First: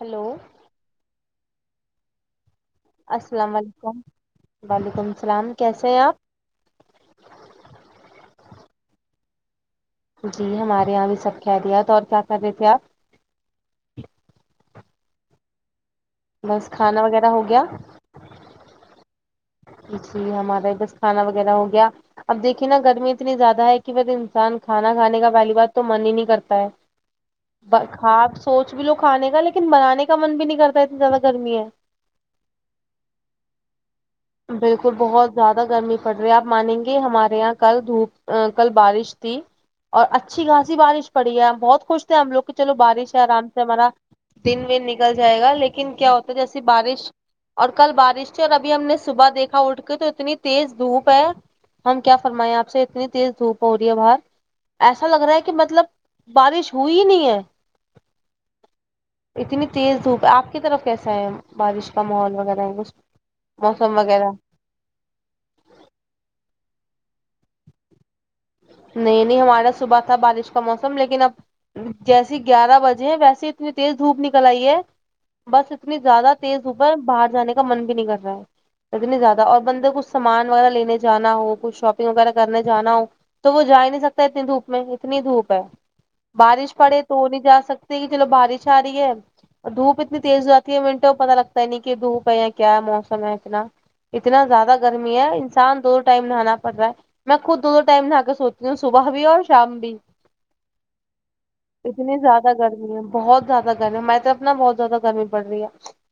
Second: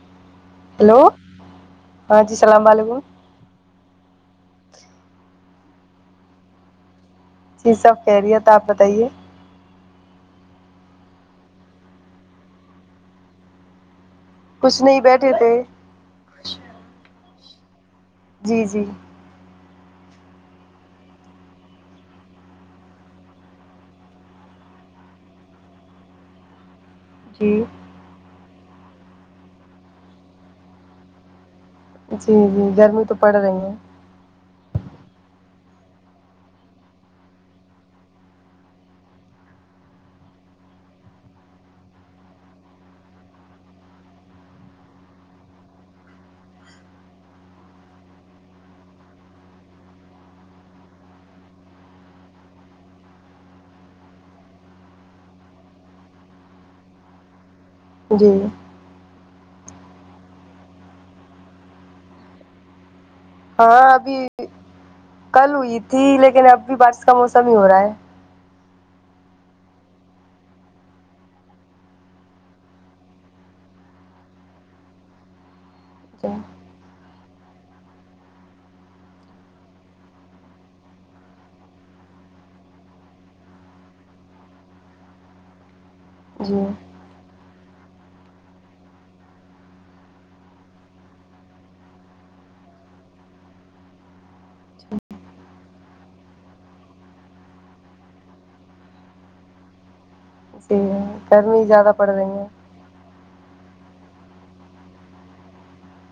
hello hello ہاں جی السلام علیکم السلام علیکم وعلیکم السلام کیسے ہیں آپ جی سب خیریت آپ بتائیے جی ہمارے یہاں بھی سب خیریت ہے اور کیا کر رہے تھے آپ کچھ نہیں بیٹھے تھے بس کھانا وغیرہ ہو گیا جی جی جی جی ہمارا بس کھانا وغیرہ ہو گیا اب دیکھیے نہ گرمی اتنی زیادہ ہے کہ بس انسان کھانا کھانے کا پہلی بات تو من ہی نہیں کرتا ہے جی جی ہاں آپ سوچ بھی لو کھانے کا لیکن بنانے کا من بھی نہیں کرتا اتنی زیادہ گرمی ہے جی جی گرمی تو پڑ رہی ہے بالکل بہت زیادہ گرمی پڑ رہی ہے آپ مانیں گے ہمارے یہاں کل دھوپ کل بارش تھی اور اچھی خھاسی بارش پڑی ہے ہم بہت خوش تھے ہم لوگ کہ چلو بارش ہے آرام سے ہمارا دن ون نکل جائے گا لیکن کیا ہوتا ہے جیسی بارش اور کل بارش تھی اور ابھی ہم نے صبح دیکھا اٹھ کے تو اتنی تیز دھوپ ہے ہم کیا فرمائے آپ سے اتنی تیز دھوپ ہو رہی ہے باہر ایسا لگ رہا ہے کہ مطلب بارش ہوئی ہی نہیں ہے جی اتنی تیز دھوپ ہے آپ کی طرف کیسا ہے بارش کا ماحول وغیرہ ہے کچھ ہاں ابھی کل ہوئی تھی لیکن اب بھی بارش کا موسم ہی ہو رہا ہے نہیں نہیں ہمارا صبح تھا بارش کا موسم لیکن اب جیسی گیارہ بجے ہیں ویسے اتنی تیز دھوپ نکل آئی ہے بس اتنی زیادہ تیز دھوپ ہے باہر جانے کا من بھی نہیں کر رہا ہے اتنی زیادہ اور بندے کچھ سامان وغیرہ لینے جانا ہو کچھ شاپنگ وغیرہ کرنے جانا ہو تو وہ جا ہی نہیں سکتا اتنی دھوپ میں اتنی دھوپ ہے جی بارش پڑے تو وہ نہیں جا سکتے کہ چلو بارش آ رہی ہے اور دھوپ اتنی تیز ہو جاتی ہے منٹوں پتہ لگتا نہیں کی دھوپ ہے یا کیا موسم ہے اتنا اتنا زیادہ گرمی ہے انسان دو ٹائم نہانا پڑ رہا ہے میں خود دودو ٹائم نہا تی ہوں صبح بھی اور شام بھی جی گرمی زیادہ پڑ اتنی رہی ہے زیادہ گر می ہے بہت زیادہ گرمی ہے میں تو اپنا بہت زیادہ گرمی پڑ رہی ہے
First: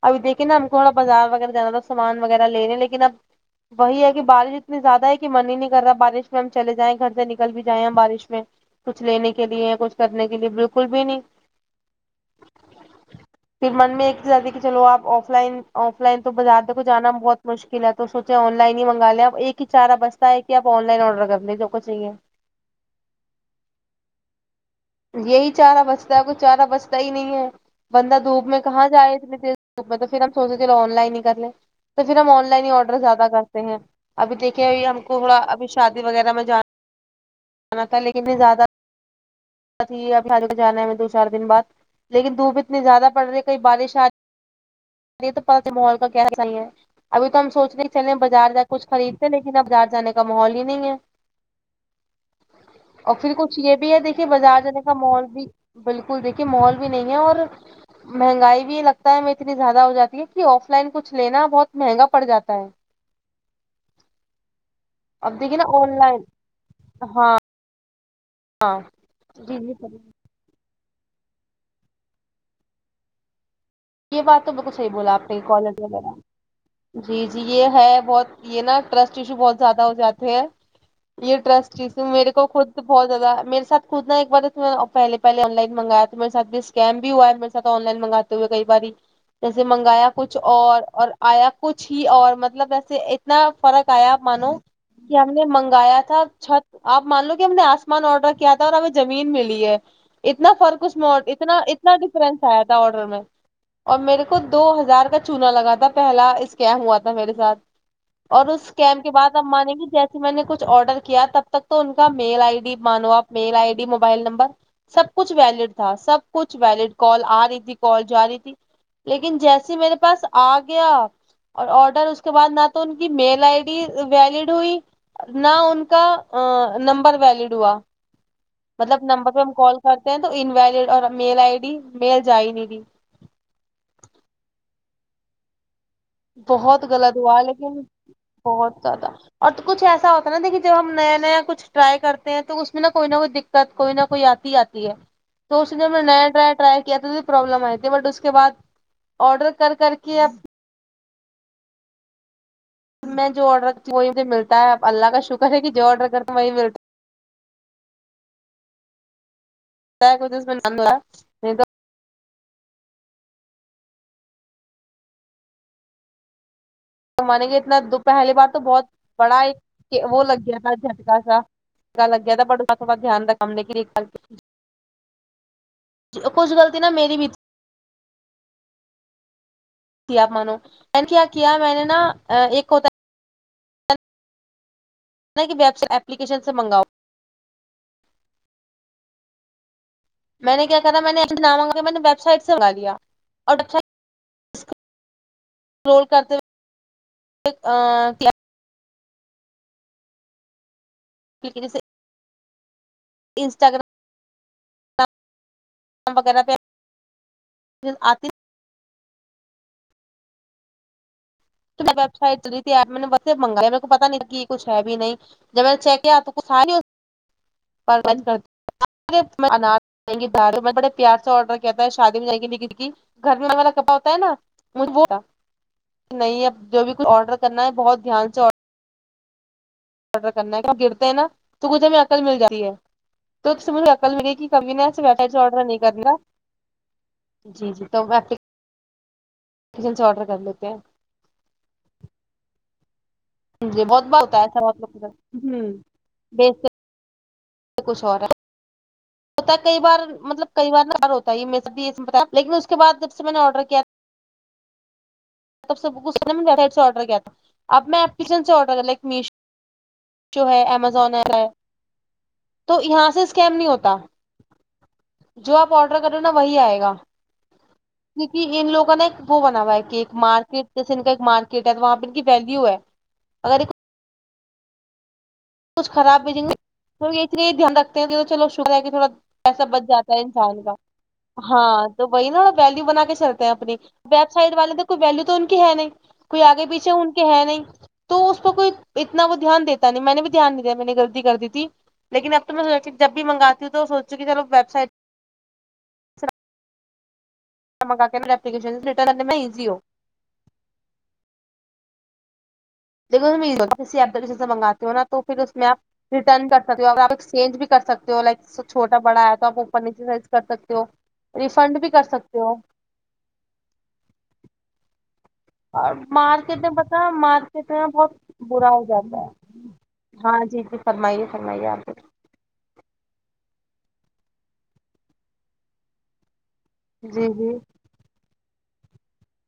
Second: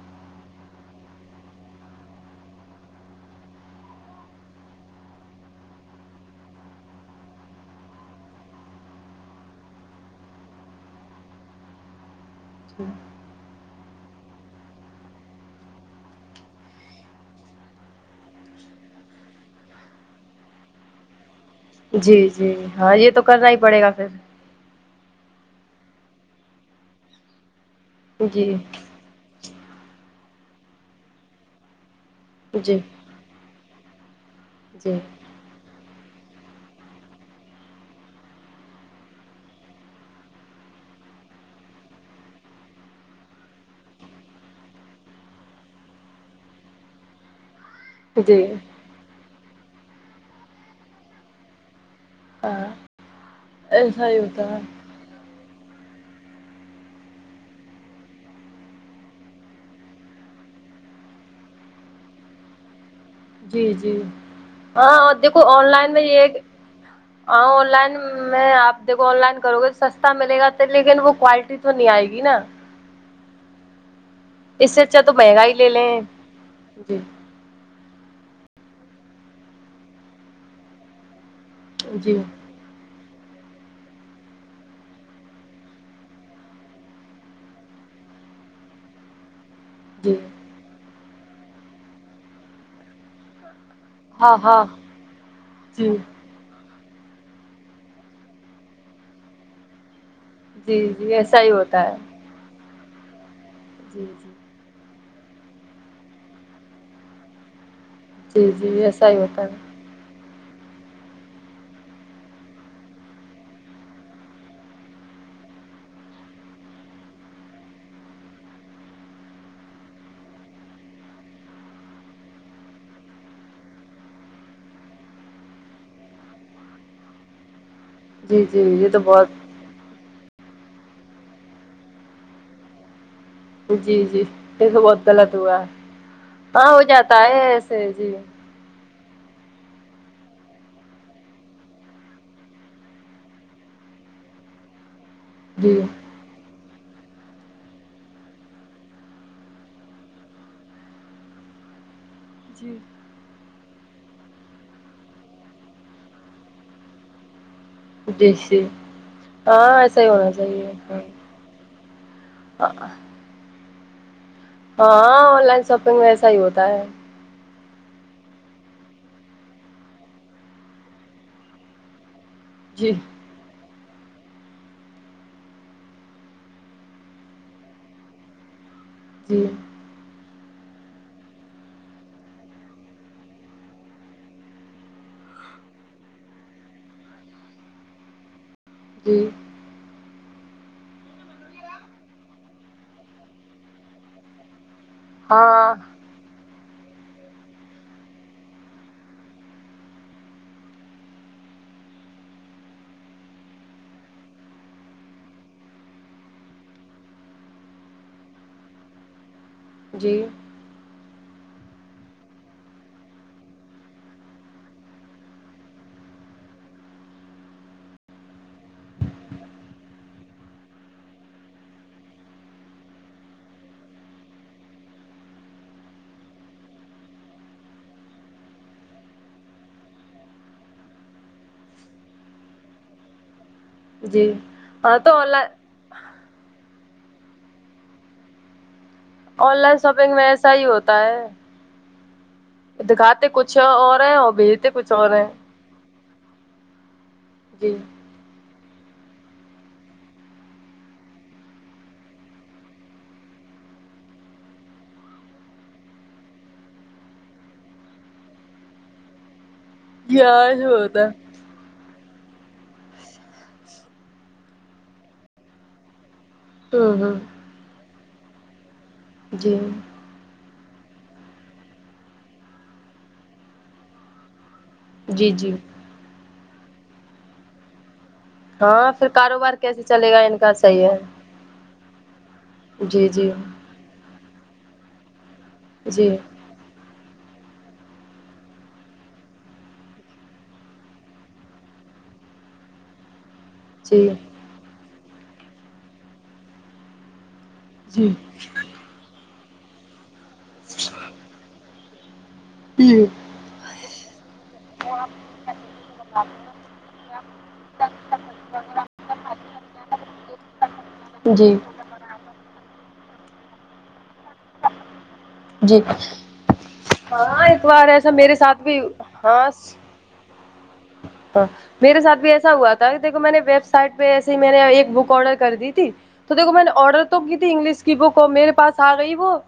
اب دیکھے نا ہم کو تھوڑا بازار وغیرہ جانا تھا سامان وغیرہ لےنے لیکن اب وہی ہے کہ بارش اتنی زیادہ ہے کے من ہی نہیں کر رہا بارش میں ہم چلے جائیں گھر سے نکل بھی جائیں ہیں بارش میں کچھ لینے کے لیے کچھ کرنے کے لیے بالکل بھی نہیں اچھا پھر من میں ایک چیز آتی ہے کہ چلو آپ آف لائن آف لائن تو بازار کو جانا بہت مشکل ہے تو سوچے آن لائن ہی منگا لے ایک ہی چارا بس کہ آپ آن لائن آڈر کر لے جو کچھ چاہیے جی جی ہاں یہ تو کرنا ہی پڑے گا پھر یہی چارا بچتا ہے کچھ چارا بچتا ہی نہیں ہے بندہ دھوپ جی میں کہاں جائے اتنے تیز میں تو پھر ہم سوچے چلو آن لائن ہی کرلیں تو پھر ہم آن لائن ہی جی آرڈر زیادہ کرتے ہیں ابھی دیکھ ئیے جی ہم کو تھوڑا ابھی شادی وغیرہ میں جاننا تھا لیکن پھر زیادہ ابھی [unintelligible] جانا ہے مجھے چار دن بعد لیکن دھوپ اتنی زیادہ پڑ رہی ہے کہیں بارش آے تمہیں تو پتہ ماحول کا کیا صحیح ہے ابھی تو ہم سوچ رے چلیں جی بازار جاکے کچھ خریدتے لیکن اب بازار جانے کا ماحول ہی نہیں ہے ہاں اور پھر کچھ یہ بھی ہے ایسا ہی دیکھیے ہوتا ہے بازار جانے ماحول بھی بالکل دیکھیے ماحول بھی نہیں ہے اور مہنگائی بھی لگتا ہے میں اتنی زیادہ ہو جاتی ہے کہ آف لائن کچھ لینا بہت مہنگا پڑ جاتا ہے جی جی ہاں اب دیکھو دیکھیے نا آن لائن میں یہ کہ ہاں آن لائن میں آپ ہاں دیکھو آن لائن جی کرو گے جی سستا ملے گا لیکن وہ کوالٹی تو نہیں آئے گی نا یہ بات تو اس بالکل سے صحیح اچھا تو بولا آپ کے یہ مہنگا ہی لے کالج لیں وغیرہ جی جی جی یہ ہے بہت یہ نا ٹرسٹ ایشو بہت زیادہ ہو جاتے ہیں یہ ٹرسٹ یشو جی میرے کو خود بہت زیادہ میرے ساتھ خود نہ ایک بار جیسے میں نے پہلے پہلے آن لائن منگایا تو میرے ساتھ سکم بھی ہوا ہے آن لائن منگاتے ہوئے گئی جیسے منگایا جی کچھ اور اور آیا کچھ ہی اور مطلب ویسے ایک اتنا فرق آیا ہاں مانو ہاں کہ ہم نے جی منگایا تھا چھت آپ مان لو کہ ہم نے آسمان آڈر کیا تھا اور ہمیں زمین ملی ہے اتنا جی فرق اس میں جی اور ایسا ہی اتنا ہوتا ہے اتنا ڈفرنس آیا تھا آڈر میں اور جی میرے جی کو دو ہزار کا چونا لگا تھا پہلا اسکم ہوا تھا میرے ساتھ اور جی اس جی اسکم ایسا کے ہی بعد ہوتا آپ مانیں ہے گی جیسے میں نے کچھ آڈر کیا تب تک تو ان کا میل آئی ڈی مانو آپ mail I D mobile number سب کچھ ویلڈ تھا سب کچھ ویلڈ کال آ رہی تھی کال جا رہی لیکن جیسے میرے پاس آ گیا اور آڈر اس کے بعد نہ تو ان کی میل آئی ڈی ویلڈ ہوئی نہ ان کا ا نمبر ویلڈ ہوا جی جی یہ مطلب تو بہت نمبر پہ ہم کال کرتے ہیں تو انویلڈ اور میل آئی ڈی میل جا ہی نہیں دی جی جی تو بہت غلط ہوا ہاں ہو بہت جاتا غلط ہے ہوا لیکن ایسے جی بہت زیادہ اور تو کچھ ایسا ہوتا نا دیکھئے جب ہم نیا نیا کچھ ٹرائی کرتے ہیں تو اس میں نہ کوئی نہ کوئی دق قت کوئی نہ کوئی آتی آتی ہے تو اس سے جی جب میں نیا نیا ٹرائی کیا تھا پرابلم آئے تھی بٹ اس کے بعد آرڈر کر کر کے اب جی میں جو آرڈر کرتی ہوں وہی مجھے ملتا ہے اب اللہ کا شکر ہے کہ جو آرڈر کرتی ہوں وہی ملتا جی جی ہاں ایسا ہی ہے ہونا کچھ اس میں چاہیے ہاں نہیں آ ہا ہاں آن لائن شاپنگ میں ایسا ہی ہوتا ہے تو میں نے کہ اتنا دکھ پہلی بار تو بہت بڑا یہ وہ لگ گیا تھا جھٹکا سا کا لگ گیا تھا بٹ جی وقت دھیان رکھا ہم نے کی [unintelligible] اور کچھ غلطی نہ میری بھی تھی جی آپ مانو کل کیا کیا میں نے نا آ ایک ہوتا ہے نہیں کہ ویب سے اپلیکیشن سے منگاؤ جی میں نے کیا کرا میں نے ایپ سے نا منگا کے میں نے ویبسائٹ سے منگا لگا لیا اور ویبسائٹ ہاں رول کرتے ہوئے آں [inaudible] ٹھیک ہے جیسے انسٹاگرام [inaudible] وغیرہ پہ آتے جی تو میں ویب سائٹ چلی تھی ایپ میں نے وسے منگایا میرے کو پتا نہیں کہ یہ کچھ ہے بھی نہیں جب میں نے چیک کیا تو کچھ تھا نہیں آن لائن میں انار گی دالو میں بڑے پیار سے آڈر کیا تھا ہے شادی میں جائیں دگت کی گھر میں ہمارا کپا ہوتا ہے نا وہ ہو گیا نہیں اب جو بھی کچھ آرڈر کرنا ہے بہت دھیان سے آرڈر کرنا ہے گرتے ہیں نا تو کچھ ہمیں عقل مل جاتی ہے تو اس سے مجھے عقل جی ملی کی کبھی نہ ہاں ایسے تو باہر آن سے لائن آرڈر نہیں کر نا جی تو ایپلی آن لائن شاپنگ میں ایسا ہی لیتے ہیں ہوتا ہے دکھاتے کچھ جی اور بہت ہیں بار اور ہوتا ہے ایسا بھیجتے بہت کچھ اور ہیں مطلب جی [inaudible] کچھ اور ہے ہوتا ہے کئی بار مطلب کئی بار ن ہار ہوتا ہے یہ میں سب بھی یہ بتا لیکن اس کے بعد جب سے میں نے آرڈر کیا ب سب آڈر کیا تھا اب میں ایپلیکیشن سے آڈر لائک جی میشو جو ہے آج ہوتا امزون ایپ ہے تو یہاں سے اسکیم نہیں ہوتا جو آپ آرڈر کر رہے نا وہی آئے گا ہوں ہوں کیونکہ ان لوگوں نے وہ جی بنا ہوا ہے کہ مارکیٹ جیسے ان کا ایک مارکیٹ ہے تو وہاں پہ ان کی ویلو ہے اگر جی جی کچھ خراب ملنگی کیونکہ دھیان رکھ تو چلو شکر ہے کہ ہاں تھوڑا پھر کاروبار پیسہ بچ کیسے چلے جاتا گا ہے ان انسان کا صحیح ہے ہاں تو وہی نا ویلو بنا جی کے جی چلتے ہیں اپنی ویب سائٹ والے تو کوئی ویلو تو کے ہے نہیں جی کوئی آگے پیچھے ان کے ہے نہیں تو اس پر کوئی اتنا وہ دھیان دیتا نہیں میں نے بھی دھیان نہیں دیا میں نے غلطی کر دی تھی لیکن اب تو میں سوچ جب بھی منگاتی ہوں تو جی سوچتی کہ چلو ویب سائٹ منگا جی کے نا ایپلیکیشن رٹرن اتنا ایزی ہو [inaudible] تی ہے امید ہو ایپلیکیشن سے مگاتے ہو نا تو پھر اس میں آپ ریٹرن کر سکتے ہو اگر آپ ایکسچینج بھی کر سکتے ہو لائک س چھوٹا بڑا آیا تھا اوپر نیچے سائز کر سکتے ہو جی ریفنڈ بھی کر سکتے ہو جی اور مارکیٹ میں پتا ہاں ایک مارکیٹ میں بار ایسا بہت میرے ساتھ برا بھی ہو جاتا ہے ہاں ہاں جی جی فرمائیے ہاں فرمائیے آپ میرے ساتھ بھی ایسا ہوا دیکھو میں نے ویب سائٹ پہ ایسے ہی میں نے ایک بک آرڈر کر دی تھی تو دیکھو میں نے آرڈر تو جی کی تھی جی انگلش کی بک اور میرے پاس آ گئی وہ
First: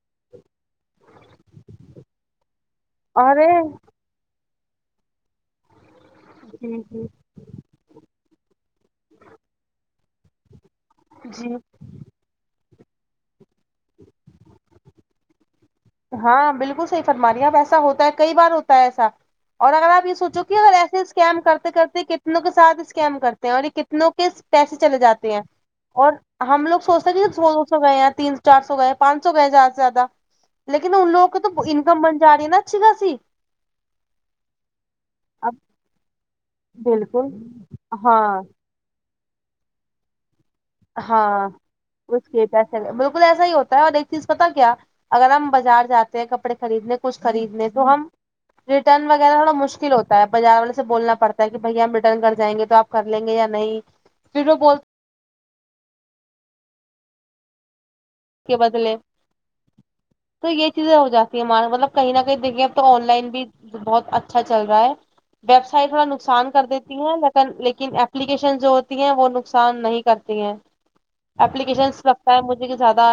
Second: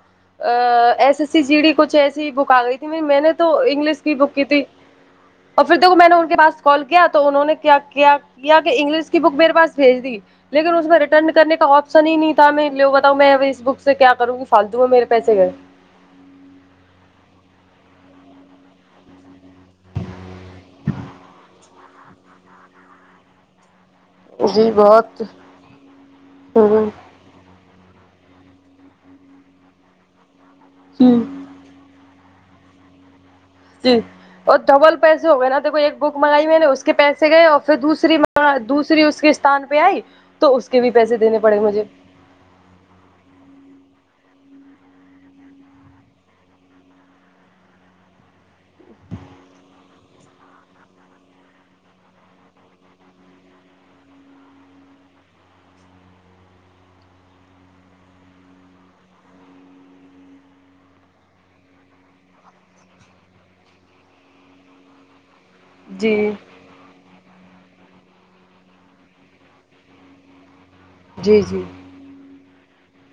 S S C G D کچھ ایسی بک آ گئی تھی میں نے ارے تو انگلش کی بک کی تھی اور پھر دیکھو میں نے پاس جی کال کیا جی تو انہوں نے کیا کیا کیا کہ انگلش کی بک میرے پاس بھیج دی لیکن اس میں رٹرن جی کرنے کا آپ شن ہی نہیں تھا میں نے بتاؤ میں اس بک سے کیا کروں گی فالتو میں میرے پیسے گئے ہاں بالکل صحیح فرما رہی اپ ایسا ہوتا ہے کئی بار ہوتا ہے ایسا اور اگر آپ یہ سوچو کہ اگر ایسے اسکیم کرتے کرتے کتنوں کے ساتھ اسکیم کرتے اور یہ کتنوں کے جی پیسے چلے بہت جاتے ہیں اور ہم لوگ ہ سوچ دو سو گئے ہیں تین چار سو گئے ہیں پانچ سو گئے زیادہ سے زیادہ لیکن ان ہ لوگ تو انکم بن جا رہی ہے نہ اچھی خاصی جی اور ڈبل پیسے ہو گئے اب نا تو کوئی ایک بک منگائی میں نے اس کے بالکل پیسے گئے اور پھر دوسری ہاں دوسری اس کے استھان میں آئی تو اس کے بھی پیسے دینے ہاں پڑے مجھے اس کے پیسے بالکل ایسا ہی ہوتا ہے اور ایک چیز پتا کیا اگر ہم بازار جاتے ہیں کپڑے خریدنے کچھ خریدنے تو ہم ریٹرن وغیرہ تھوڑا مشکل ہوتا ہے بازار والے سے بولنا پڑتا ہے کہ بھیا ہم ریٹرن کر جائیے تو آپ کر لیں گے یا نہیں پھر وہ بول کے بدلے تو یہ چیزیں ہو جاتی ہیں ہمار مطلب کہیں نہ کہیں دیکھیے اب تو آن لائن بھی بہت اچھا چل رہا ہے ویبسایڈ میں جی نقصان کر دیتی ہے لیکن اپلیکیشن جو ہوتی ہیں وہ نقصان نہیں کرتی ہیں جی جی اپلیکیشنس ک مجے زیادہ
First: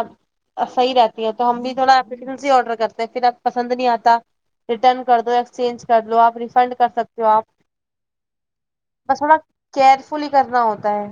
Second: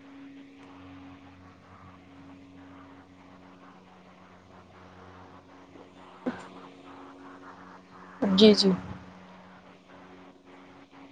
صحیح رہتی ہے تو ہم بھی تھوڑا اپیک ہی آرڈر کرتے ہیں پھر اب پسند نہیں آتا ریٹرن کر دو ایکسچینج کر لو آپ ریفنڈ کر سکتے ہو آپ جی جی بس تھوڑا کیئرفلی کرنا ہوتا ہے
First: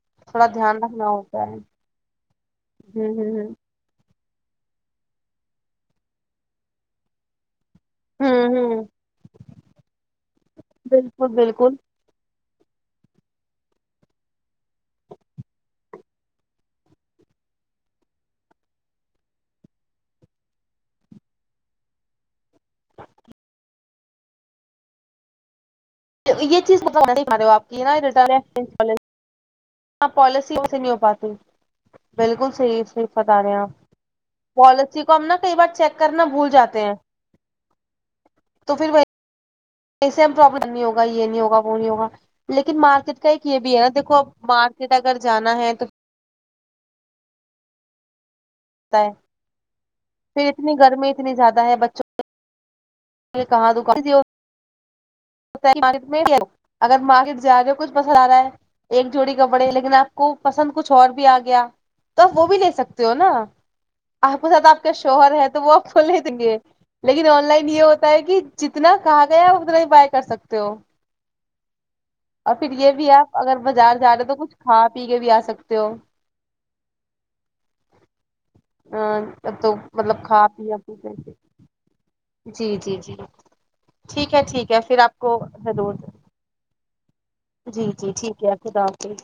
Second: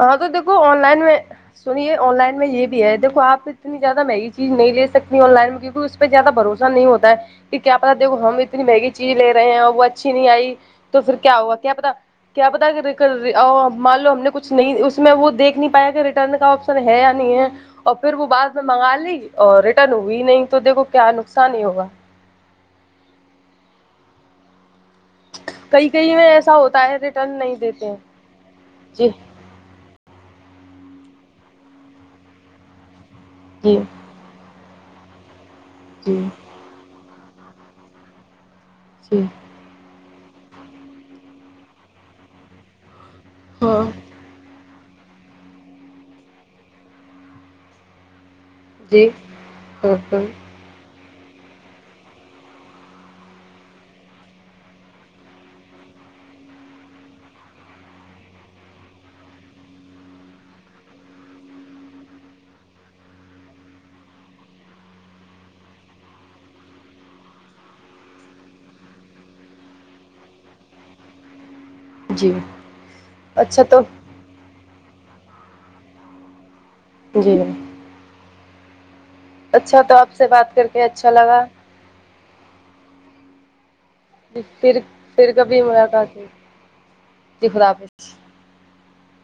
ہاں تو تھوڑا دیکھو آن دھیان لائن رکھنا میں ہوتا ہے سنیئے آن لائن میں یہ بھی ہے ہ دیکھو آپ اتنی زیادہ مہنگی چیز نہیں لے سکتی آن لائن میں کیونکہ اس پہ زیادہ بھروسہ نہیں ہوتا ہے کہ کیا پتا دیکھو ہ ہ ہم اتنی ہ ہ مہنگی چیز لے رہے ہیں وہ اچھی نہیں آئی تو پھر بالکل کیا ہوا کیا بالکل پتا کیا بتا کر رہ مان لو ہم نے کچھ نہیں اس میں وہ دیکھ نہیں پایا کہ ریٹرن کا آپشن ہے یا نہیں ہے اور پھر وہ بعد میں منگا لی اور ریٹرن ہوئی نہیں تو دیکھو کیا نقصان ہی ہوگا کئی کہیں میں ایسا یہ چیز ہوتا ہے مطلب ہونا چاہیے ریٹرن ہمارے نہیں آپ کی دیتے نا ہیں ریٹرن ایکسچینج والے جی ہاں پالیسی سے نہیں ہو پاتی بالکل صحیح صحیح بتا رہے ہیں آپ جی پالیسی کو ہم نا کئی بار چیک جی کرنا بھول جاتے ہیں تو پھر وہی جی ایسے میں پرابلم نہیں ہوگ یہ نہیں ہوگا وہ نہیں ہوگا لیکن مارکیٹ کا ایک یہ بھی ہے ہاں نا دیکھو اب سیدہ اگر جانا ہے تو ہوتا ہے [unintelligible] پھر اتنی گرمی اتنی زیادہ ہے بچوں کہاں دکان مارکیٹ میں ہی اگر مارکیٹ جا رہی ہو کچھ پسند آ رہا ہے ایک جوڑی کا پڑے لیکن آپ کو پسند کچھ اور بھی آ گیا تو آپ وہ بھی لے سکتے ہو نا آپ ساتھ آپ کا شوہر ہے تو وہ آپ کو لے دیں گے لیکن آن لائن یہ ہوتا ہے کہ جتنا کہا گیا اتنا ہی بائی کر سکتے ہو جی اور پھر یہ بھی ہے آپ اگر اچھا تو بازار جا رہے تو کچھ کھا پی کے بھی آ سکتے ہو جی ا اب تو اچھا آپ مطلب سے کھا بات کر پیا کے پے اچھا لگا جی جی جی ٹھیک ہے ٹھیک ہے پھر آپ کو کبھی حدور ملاقات ہوگی خدا جی جی حافظ ٹھیک ہے خدا حافظ